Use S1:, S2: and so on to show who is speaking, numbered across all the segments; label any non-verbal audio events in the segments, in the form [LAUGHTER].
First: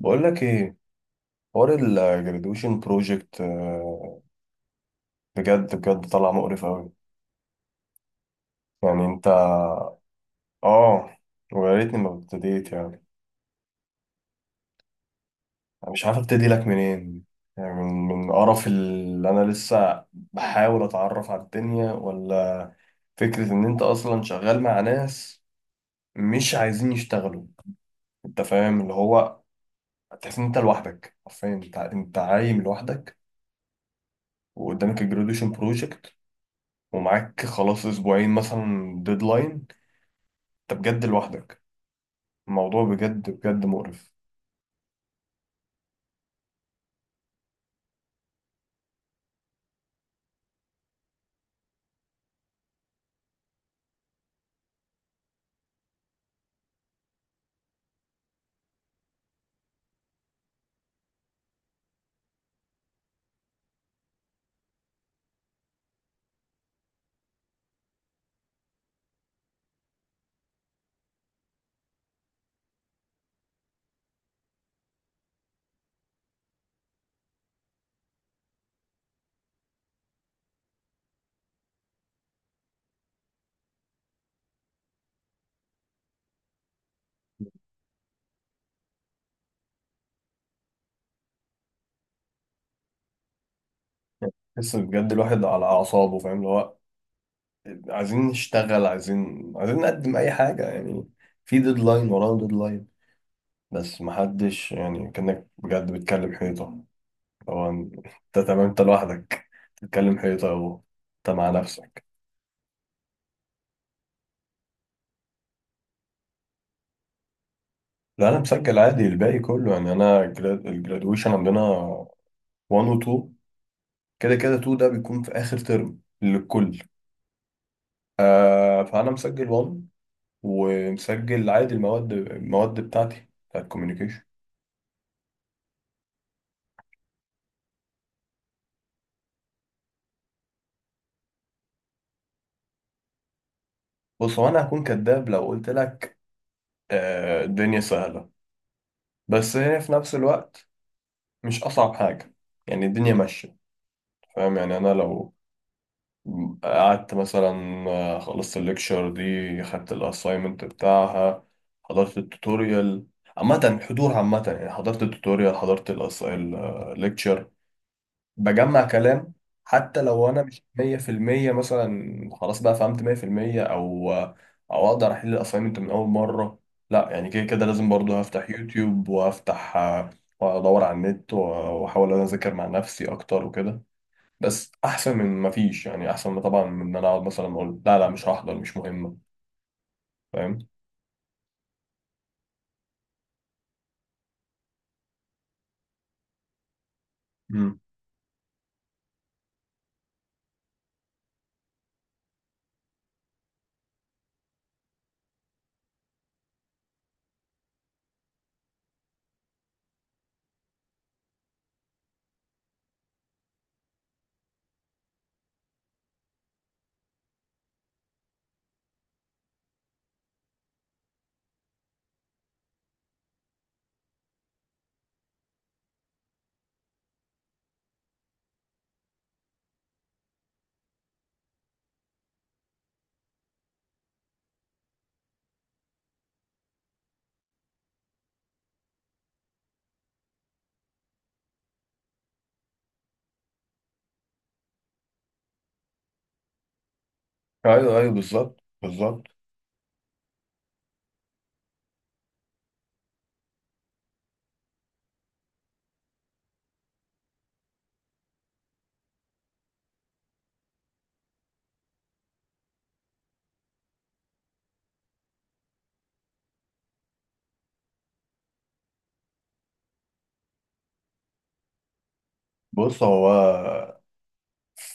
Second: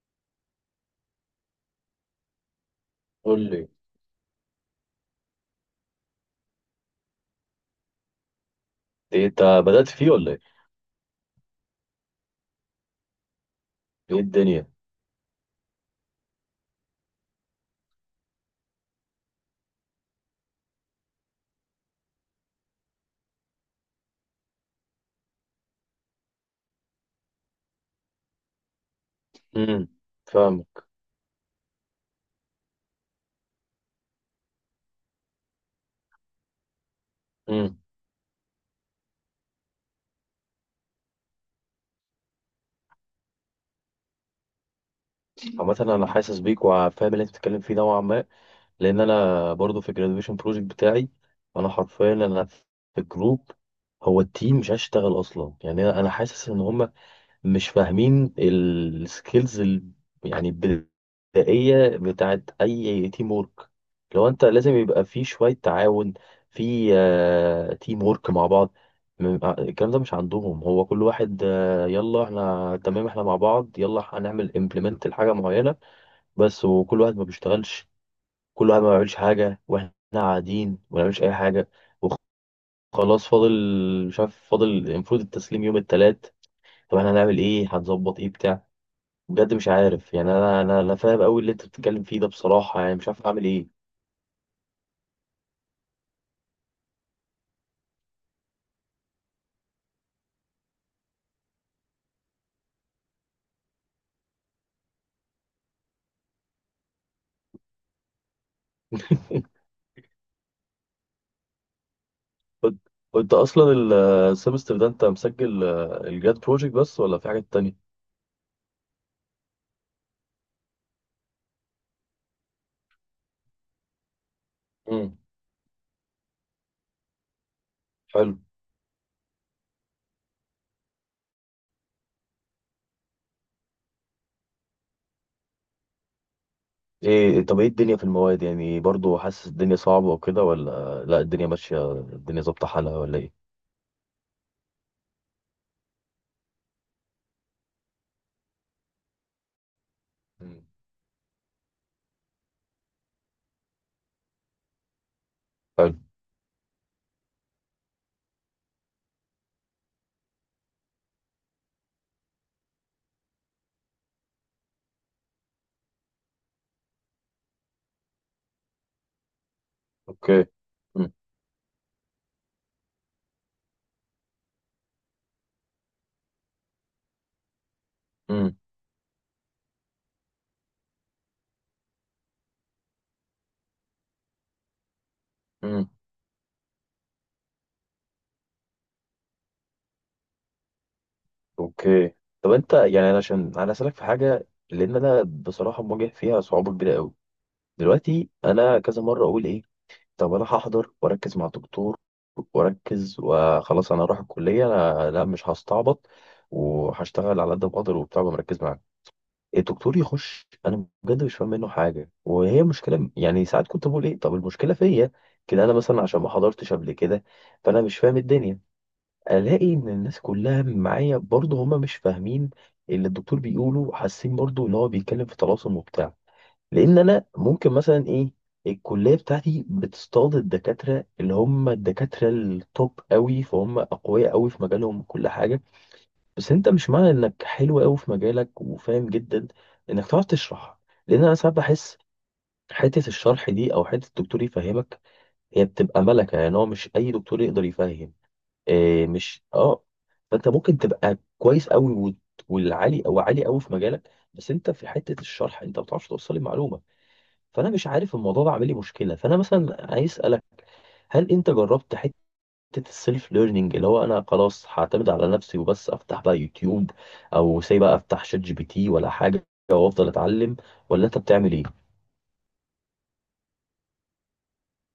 S1: بقول لك ايه، حوار الجراديويشن
S2: قول
S1: بروجكت
S2: لي
S1: بجد بجد طلع مقرف قوي. يعني
S2: إيه
S1: انت؟
S2: انت بدأت فيه ولا ايه؟
S1: اه، ويا ريتني ما ابتديت يعني.
S2: ايه الدنيا؟
S1: انا مش عارف ابتدي لك منين، يعني من قرف اللي انا لسه بحاول اتعرف على الدنيا، ولا فكرة ان انت اصلا شغال مع ناس مش عايزين يشتغلوا. انت فاهم اللي هو،
S2: امم.
S1: تحس ان انت
S2: فاهمك.
S1: لوحدك حرفيا، انت عايم لوحدك وقدامك الجراديويشن بروجكت، ومعاك
S2: امم.
S1: خلاص اسبوعين مثلا ديدلاين. انت بجد لوحدك، الموضوع بجد بجد مقرف.
S2: عامة انا حاسس بيك وفاهم اللي انت بتتكلم فيه نوعا ما، لان انا برضو في الجراديويشن بروجكت بتاعي. انا حرفيا انا في الجروب، هو التيم مش عايز يشتغل اصلا. يعني انا حاسس ان هم مش فاهمين السكيلز، يعني البدائية بتاعت أي تيم وورك. لو أنت لازم يبقى في شوية تعاون، في تيم وورك مع بعض. الكلام ده مش عندهم. هو كل واحد يلا احنا تمام، احنا مع بعض يلا هنعمل امبلمنت لحاجة معينة بس، وكل واحد ما بيشتغلش. كل واحد ما بيعملش حاجة واحنا قاعدين ما بنعملش أي حاجة. وخلاص فاضل، مش عارف فاضل، المفروض التسليم يوم التلات. طب احنا هنعمل ايه؟ هنظبط ايه بتاع؟ بجد مش عارف. يعني انا فاهم قوي اللي انت بتتكلم فيه ده، بصراحه يعني مش عارف اعمل ايه.
S1: تحس بجد الواحد على اعصابه، فاهم اللي هو. عايزين نشتغل، عايزين نقدم اي حاجه، يعني في ديدلاين وراه ديدلاين بس محدش. يعني كانك بجد بتكلم حيطه. هو انت، تمام، انت لوحدك
S2: [LAUGHS]
S1: بتتكلم حيطه اهو، انت مع نفسك.
S2: قلت قلت اصلا السمستر ده انت مسجل الجاد بروجكت بس، ولا في حاجات تانية؟
S1: لا، انا مسجل عادي الباقي كله. يعني انا الجرادويشن عندنا 1 و 2، كده كده 2 ده
S2: امم.
S1: بيكون في اخر ترم للكل.
S2: حلو.
S1: فانا مسجل 1، ومسجل عادي المواد بتاعتي بتاعت الكوميونيكيشن.
S2: ايه طب ايه الدنيا في المواد؟ يعني برضو حاسس الدنيا صعبه وكده، ولا لا الدنيا ماشيه الدنيا ظابطه حالها ولا ايه؟
S1: بص، هو انا هكون كداب لو قلت لك آه الدنيا سهله، بس هي في نفس
S2: مم.
S1: الوقت مش اصعب حاجه، يعني الدنيا ماشيه. فاهم؟ يعني انا لو
S2: حلو.
S1: قعدت مثلا، خلصت الليكشر دي، خدت الاساينمنت بتاعها، حضرت التوتوريال. عامة حضور، عامة، يعني حضرت التوتوريال، حضرت الليكتشر، بجمع كلام، حتى لو انا
S2: اوكي.
S1: مش
S2: مم.
S1: 100% مثلا خلاص بقى فهمت 100%، او او اقدر احل الاساينمنت من اول مره. لا، يعني كده كده لازم برضو هفتح
S2: مم.
S1: يوتيوب، وافتح وادور على النت، واحاول انا اذاكر مع نفسي اكتر وكده. بس احسن من ما فيش،
S2: مم.
S1: يعني احسن من، طبعا، من ان انا اقعد مثلا اقول لا، لا مش هحضر مش مهمه. فاهم؟
S2: اوكي. طب انت يعني، انا عشان انا اسالك في حاجه، لان انا بصراحه مواجه فيها صعوبه كبيره قوي.
S1: امم،
S2: دلوقتي انا كذا مره اقول ايه، طب انا هحضر واركز مع الدكتور واركز وخلاص. انا هروح الكليه، لا، لا مش هستعبط، وهشتغل على قد ما اقدر وبتاع ومركز معاه. الدكتور يخش انا بجد مش فاهم منه حاجه، وهي مشكله. يعني ساعات كنت بقول ايه، طب المشكله فيا كده؟ انا مثلا عشان ما حضرتش قبل كده فانا مش فاهم الدنيا. الاقي ان الناس كلها معايا برضه هما مش فاهمين اللي الدكتور بيقوله، حاسين برضه ان هو بيتكلم في طلاسم وبتاع. لان انا ممكن مثلا ايه، الكليه بتاعتي بتصطاد الدكاتره اللي هم الدكاتره التوب قوي، فهم اقوياء قوي في مجالهم كل حاجه. بس انت مش معنى انك حلو قوي في مجالك وفاهم جدا انك تعرف تشرح. لان انا ساعات بحس حته الشرح دي او حته الدكتور يفهمك، هي بتبقى ملكه. يعني هو مش اي دكتور يقدر
S1: ايوه ايوه،
S2: يفهم.
S1: بالظبط
S2: إيه
S1: بالظبط.
S2: مش اه. فانت ممكن تبقى كويس قوي والعالي او عالي قوي في مجالك، بس انت في حته الشرح انت ما بتعرفش توصل المعلومه. فانا مش عارف، الموضوع ده عامل لي مشكله. فانا مثلا عايز اسالك، هل انت جربت حته السيلف ليرنينج، اللي هو انا خلاص هعتمد على نفسي وبس افتح بقى يوتيوب، او سي بقى افتح شات جي بي تي ولا حاجه وافضل اتعلم، ولا انت بتعمل ايه؟
S1: بص هو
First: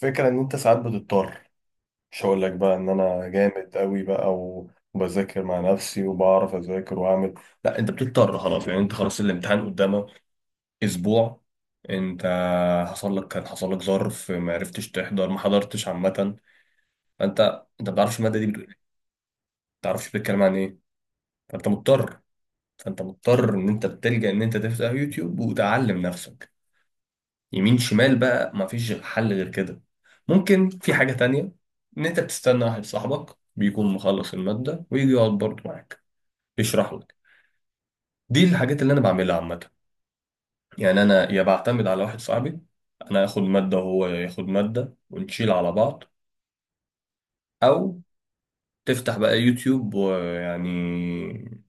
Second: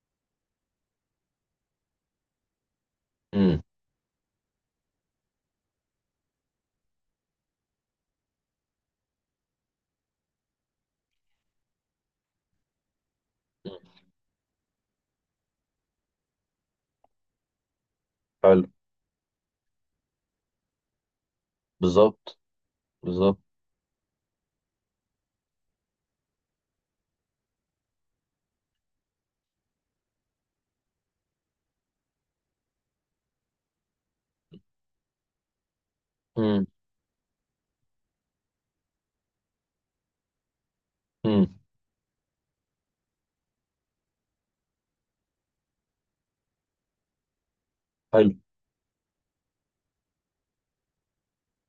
S1: فكرة ان انت ساعات بتضطر، مش هقول لك بقى ان انا
S2: امم.
S1: جامد قوي بقى وبذاكر مع نفسي وبعرف اذاكر واعمل. لا، انت بتضطر خلاص، يعني انت خلاص الامتحان قدامك اسبوع. انت، حصل لك كان حصل لك ظرف ما عرفتش تحضر، ما حضرتش عامه. فانت ما بتعرفش الماده دي
S2: حلو.
S1: بتقول ايه، ما بتعرفش بتتكلم عن ايه. فانت مضطر
S2: بالظبط.
S1: فانت
S2: بالظبط.
S1: مضطر ان انت بتلجأ ان انت تفتح يوتيوب وتعلم نفسك يمين شمال بقى، مفيش غير حل غير كده. ممكن في حاجة تانية، إن أنت بتستنى واحد صاحبك بيكون مخلص المادة ويجي يقعد برضه معاك
S2: امم.
S1: يشرح لك. دي الحاجات اللي أنا بعملها عامة. يعني أنا يا
S2: امم.
S1: بعتمد على واحد صاحبي، أنا آخد مادة وهو ياخد مادة ونشيل على بعض، أو
S2: حلو.
S1: تفتح بقى يوتيوب ويعني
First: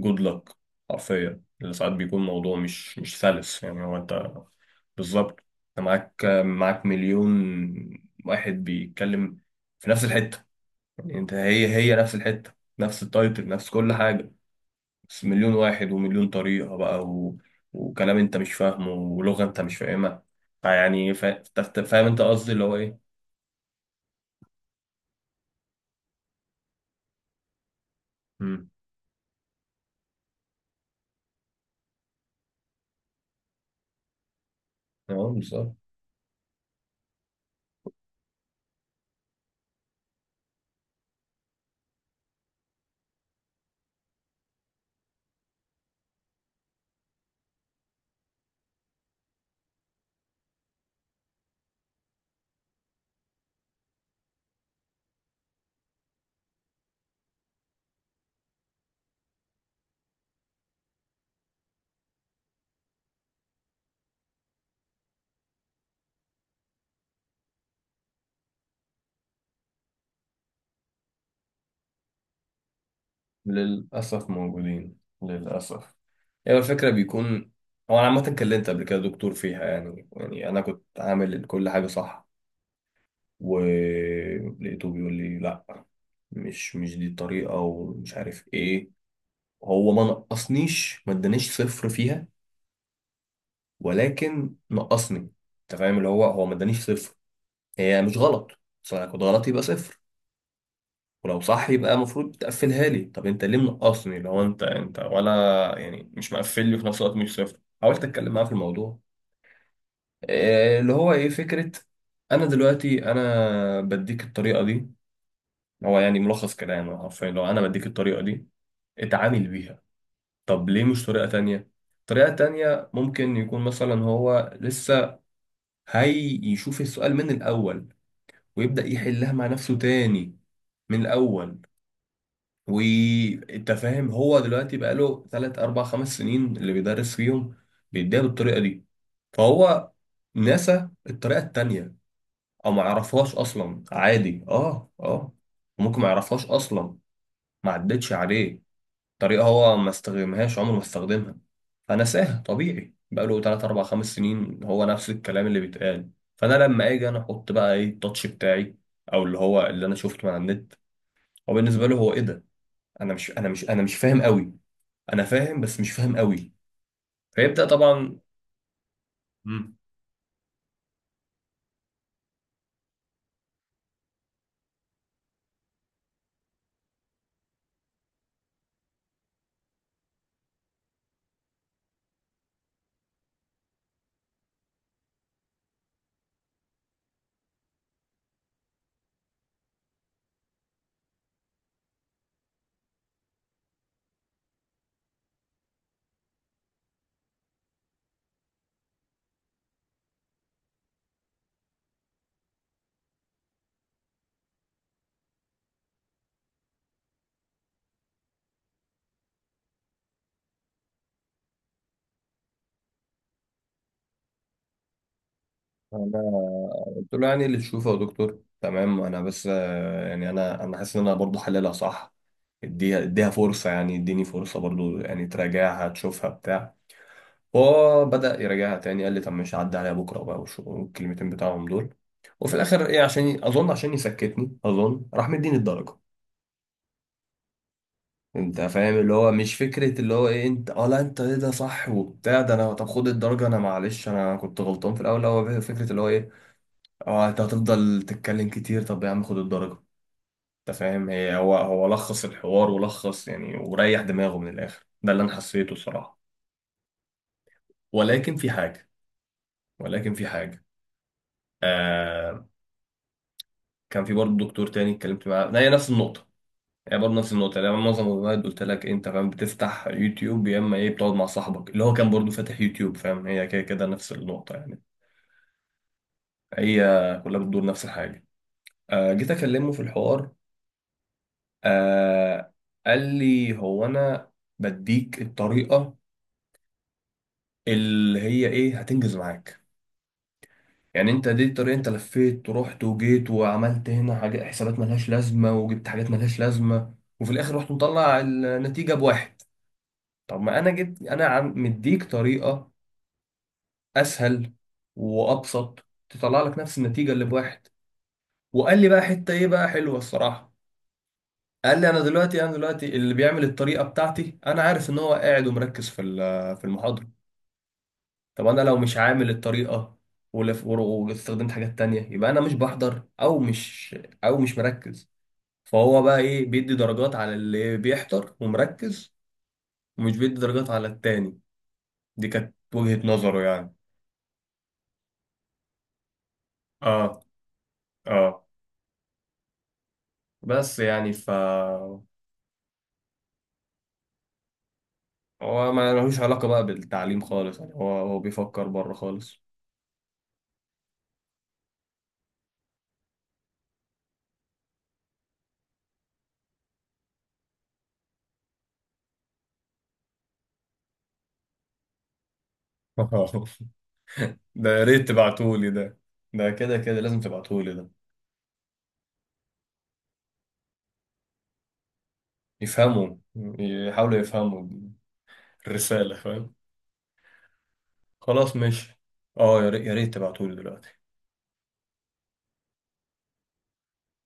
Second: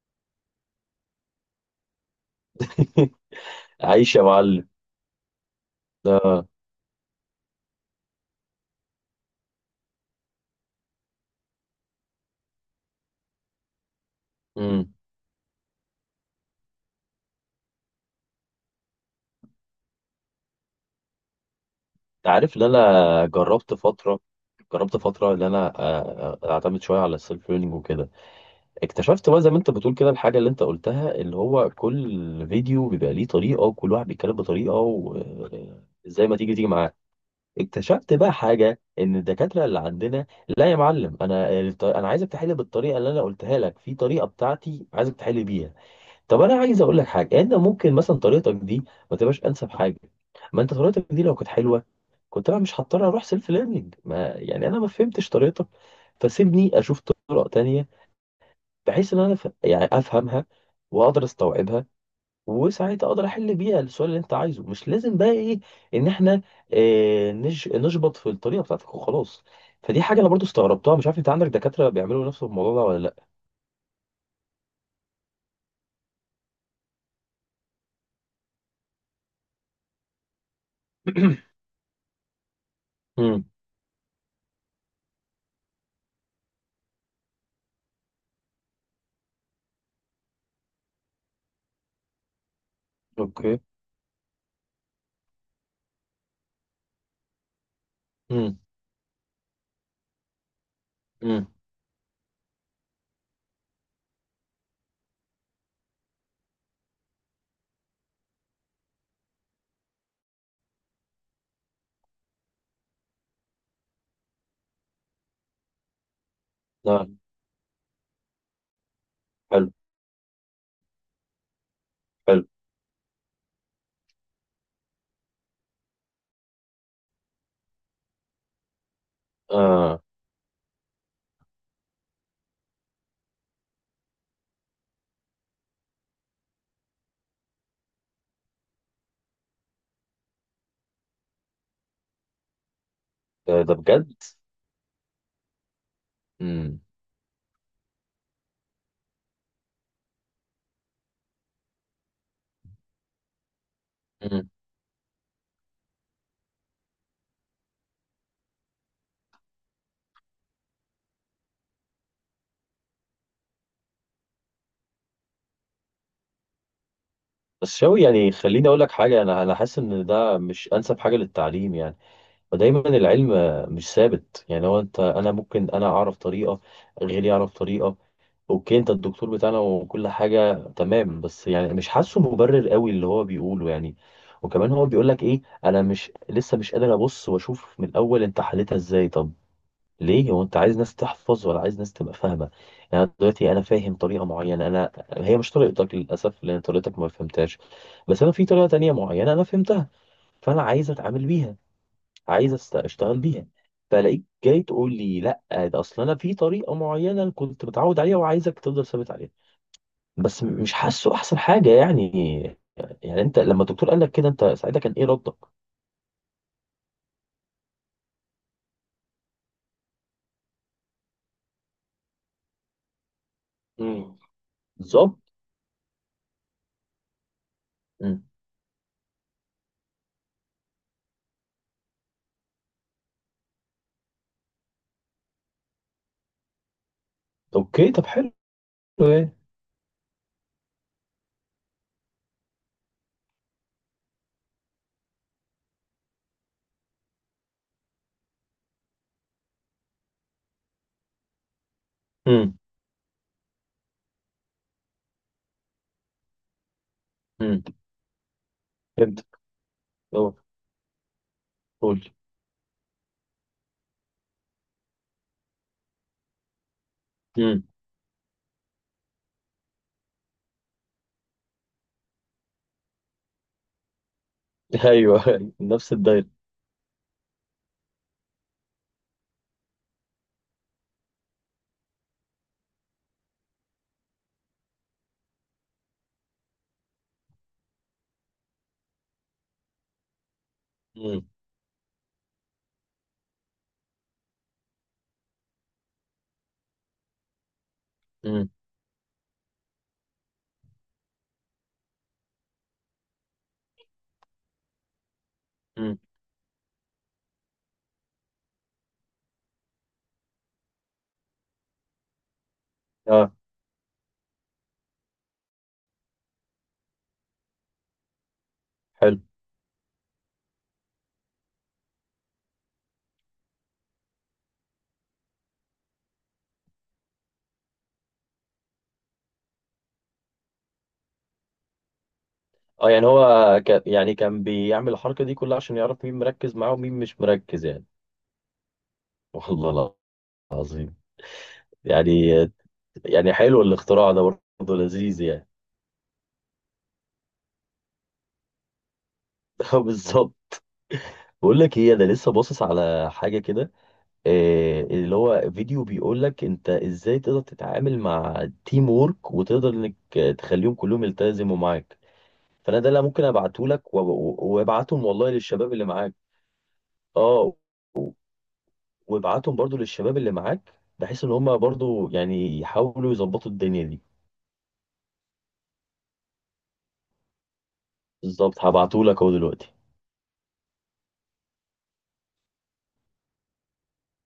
S1: جود لك. حرفيا اللي ساعات بيكون موضوع مش
S2: [LAUGHS]
S1: سلس، يعني هو
S2: عايش يا
S1: انت
S2: معلم.
S1: بالظبط، انت معاك
S2: ده.
S1: معاك مليون واحد بيتكلم في نفس الحتة. يعني انت هي نفس الحتة، نفس التايتل، نفس كل حاجة،
S2: امم.
S1: بس مليون واحد ومليون طريقة بقى، و... وكلام انت مش فاهمه، ولغة انت مش فاهمها. فيعني فاهم انت
S2: انت
S1: قصدي
S2: عارف ان
S1: اللي هو ايه؟
S2: انا جربت فتره، جربت فتره ان انا اعتمد شويه على السيلف ليرنينج وكده.
S1: امم،
S2: اكتشفت بقى زي ما انت بتقول كده الحاجة اللي انت قلتها، اللي هو كل فيديو بيبقى ليه طريقة وكل واحد بيتكلم بطريقة،
S1: اه بالظبط.
S2: وزي [LAUGHS] ما تيجي تيجي معاه. اكتشفت بقى حاجة ان الدكاترة اللي عندنا، لا يا معلم انا انا عايزك تحل بالطريقة اللي انا قلتها لك، في طريقة بتاعتي عايزك تحل بيها. طب انا عايز اقول لك حاجة، انت ممكن مثلا طريقتك دي ما تبقاش انسب حاجة. ما انت طريقتك دي لو كانت حلوة كنت انا مش هضطر اروح سيلف ليرنينج. ما يعني انا ما فهمتش طريقتك، فسيبني اشوف طرق تانية بحيث ان انا يعني افهمها واقدر استوعبها، وساعتها اقدر احل بيها السؤال اللي انت عايزه. مش لازم بقى ايه ان احنا نشبط في الطريقه بتاعتك وخلاص. فدي حاجه انا برضو استغربتها. مش عارف انت عندك دكاتره بيعملوا نفس الموضوع ده ولا لا؟
S1: للأسف موجودين، للأسف. هي الفكرة بيكون، هو أنا عامة اتكلمت قبل كده دكتور فيها. يعني أنا كنت عامل كل حاجة صح،
S2: امم.
S1: ولقيته بيقول لي لأ، مش دي الطريقة ومش عارف إيه. هو ما نقصنيش، ما ادانيش صفر فيها،
S2: اوكي.
S1: ولكن نقصني. أنت فاهم اللي هو، ما ادانيش صفر، هي مش غلط،
S2: امم.
S1: بس أنا كنت غلط يبقى صفر، ولو
S2: امم.
S1: صح يبقى المفروض تقفلها لي. طب أنت ليه منقصني لو أنت ولا، يعني مش مقفل لي في نفس الوقت مش صفر. حاولت أتكلم معاه في الموضوع، اللي هو ايه فكرة، انا دلوقتي بديك الطريقة دي. هو يعني ملخص كلامه
S2: لا.
S1: حرفيا، لو انا بديك الطريقة دي اتعامل
S2: حلو.
S1: بيها، طب ليه مش طريقة تانية؟ طريقة
S2: حلو.
S1: تانية ممكن يكون مثلا هو لسه هي يشوف السؤال من الاول، ويبدأ يحلها مع نفسه
S2: اه.
S1: تاني من الاول. وانت فاهم، هو دلوقتي بقاله 3 4 5 سنين اللي بيدرس فيهم بيديها بالطريقة دي، فهو نسى الطريقة التانية، او ما يعرفهاش
S2: ده
S1: اصلا،
S2: بجد.
S1: عادي. اه، ممكن ما يعرفهاش
S2: امم.
S1: اصلا، ما عدتش عليه. طريقه هو ما استخدمهاش عمره ما استخدمها فنساها، طبيعي بقاله 3 4 5
S2: امم.
S1: سنين هو نفس الكلام اللي بيتقال. فانا لما اجي انا احط بقى ايه التاتش بتاعي، او اللي هو اللي انا شفته من على النت، هو بالنسبه له هو ايه ده. انا مش فاهم قوي، انا فاهم بس مش فاهم قوي، فيبدا
S2: بس شوي،
S1: طبعا.
S2: يعني خليني اقول لك حاجه، انا انا
S1: مم.
S2: حاسس ان ده مش انسب حاجه للتعليم يعني. فدايما العلم مش ثابت. يعني هو انت انا ممكن انا اعرف طريقه، غيري يعرف طريقه. اوكي انت الدكتور بتاعنا وكل حاجه تمام، بس يعني مش حاسه مبرر قوي اللي هو بيقوله يعني. وكمان هو بيقول لك ايه، انا مش لسه مش قادر ابص واشوف من الاول انت حلتها ازاي؟ طب ليه؟ هو انت عايز ناس تحفظ ولا عايز ناس تبقى فاهمه؟ يعني أنا دلوقتي انا فاهم طريقه معينه، انا هي مش طريقتك للاسف لان طريقتك ما فهمتهاش. بس انا في طريقه تانية معينه انا فهمتها، فانا عايز اتعامل بيها، عايز اشتغل بيها. فلاقيك جاي تقول لي لا، ده اصل انا في طريقه معينه كنت متعود عليها وعايزك تفضل ثابت عليها. بس مش حاسه احسن حاجه يعني. يعني انت لما الدكتور قال لك كده، انت ساعتها كان ايه ردك؟
S1: انا قلت له يعني اللي تشوفه يا دكتور تمام. انا بس يعني انا حاسس ان انا برضه حللها صح، اديها فرصة، يعني
S2: امم.
S1: اديني فرصة برضو،
S2: بالظبط.
S1: يعني تراجعها تشوفها بتاع. هو
S2: مم.
S1: بدأ يراجعها تاني، قال لي طب مش هعدي عليها بكرة بقى والكلمتين بتاعهم دول. وفي الآخر إيه، عشان أظن عشان يسكتني أظن راح مديني الدرجة.
S2: اوكي طب حلو.
S1: أنت فاهم اللي هو،
S2: يعني.
S1: مش فكرة اللي هو إيه أنت، أه لا أنت إيه ده صح وبتاع، ده أنا طب خد الدرجة، أنا معلش أنا كنت غلطان في الأول. هو فكرة اللي هو إيه، أه أنت هتفضل تتكلم كتير، طب يا عم خد الدرجة. أنت فاهم، هي هو هو لخص
S2: امم.
S1: الحوار ولخص، يعني وريح دماغه من الآخر. ده اللي أنا حسيته الصراحة.
S2: امم.
S1: ولكن في حاجة،
S2: فهمت.
S1: ولكن في
S2: اه.
S1: حاجة،
S2: قول لي.
S1: آه. كان في برضه دكتور تاني اتكلمت معاه، هي نفس النقطة، هي برضه نفس النقطة.
S2: امم.
S1: يعني أنا معظم الوقت قلت لك إيه، انت فاهم بتفتح يوتيوب يا اما ايه بتقعد مع صاحبك اللي هو كان برضه فاتح يوتيوب، فاهم، هي كده كده نفس النقطة. يعني
S2: ايوه. [LAUGHS] نفس الدايره.
S1: هي كلها بتدور نفس الحاجة. آه جيت اكلمه في الحوار، آه قال لي هو انا بديك الطريقة اللي هي ايه هتنجز معاك. يعني
S2: امم.
S1: انت دي الطريقة، انت لفيت ورحت وجيت وعملت هنا حاجات، حسابات ملهاش لازمة، وجبت حاجات ملهاش لازمة، وفي الاخر رحت مطلع
S2: امم.
S1: النتيجة بواحد. طب ما انا جبت، انا عم مديك طريقة اسهل وابسط
S2: امم.
S1: تطلع لك نفس النتيجة اللي بواحد. وقال لي بقى حتة ايه بقى حلوة الصراحة، قال لي انا دلوقتي اللي
S2: اه.
S1: بيعمل الطريقة بتاعتي انا عارف ان هو قاعد ومركز في في المحاضرة. طب انا لو مش
S2: حلو.
S1: عامل الطريقه واستخدمت حاجات تانية، يبقى انا مش بحضر، او مش مركز. فهو بقى ايه بيدي درجات على اللي بيحضر ومركز، ومش بيدي درجات على التاني. دي كانت
S2: اه يعني
S1: وجهة
S2: هو
S1: نظره يعني.
S2: كان، يعني كان بيعمل الحركه دي كلها عشان يعرف مين مركز معاه ومين
S1: اه
S2: مش مركز يعني؟
S1: اه،
S2: والله.
S1: بس
S2: عظيم.
S1: يعني ف،
S2: يعني. يعني حلو الاختراع ده برضه لذيذ يعني.
S1: هو ما لهوش علاقة بقى بالتعليم خالص، يعني هو بيفكر بره خالص.
S2: [LAUGHS] بالظبط. بقول لك ايه، انا لسه باصص على حاجه كده اللي هو فيديو بيقول لك انت ازاي تقدر تتعامل مع تيم وورك، وتقدر انك تخليهم كلهم يلتزموا معاك. فانا ده اللي ممكن ابعته
S1: [LAUGHS]
S2: لك
S1: ده يا
S2: وابعتهم
S1: ريت
S2: والله
S1: تبعتولي
S2: للشباب اللي
S1: ده،
S2: معاك.
S1: ده كده كده لازم
S2: اه،
S1: تبعتولي ده.
S2: وابعتهم برضو للشباب اللي معاك بحيث ان هم برضو يعني يحاولوا
S1: يفهموا،
S2: يظبطوا الدنيا دي.
S1: يحاولوا يفهموا الرسالة، فاهم، خلاص
S2: بالظبط،
S1: ماشي.
S2: هبعته لك اهو
S1: اه يا
S2: دلوقتي.
S1: ريت تبعتولي دلوقتي.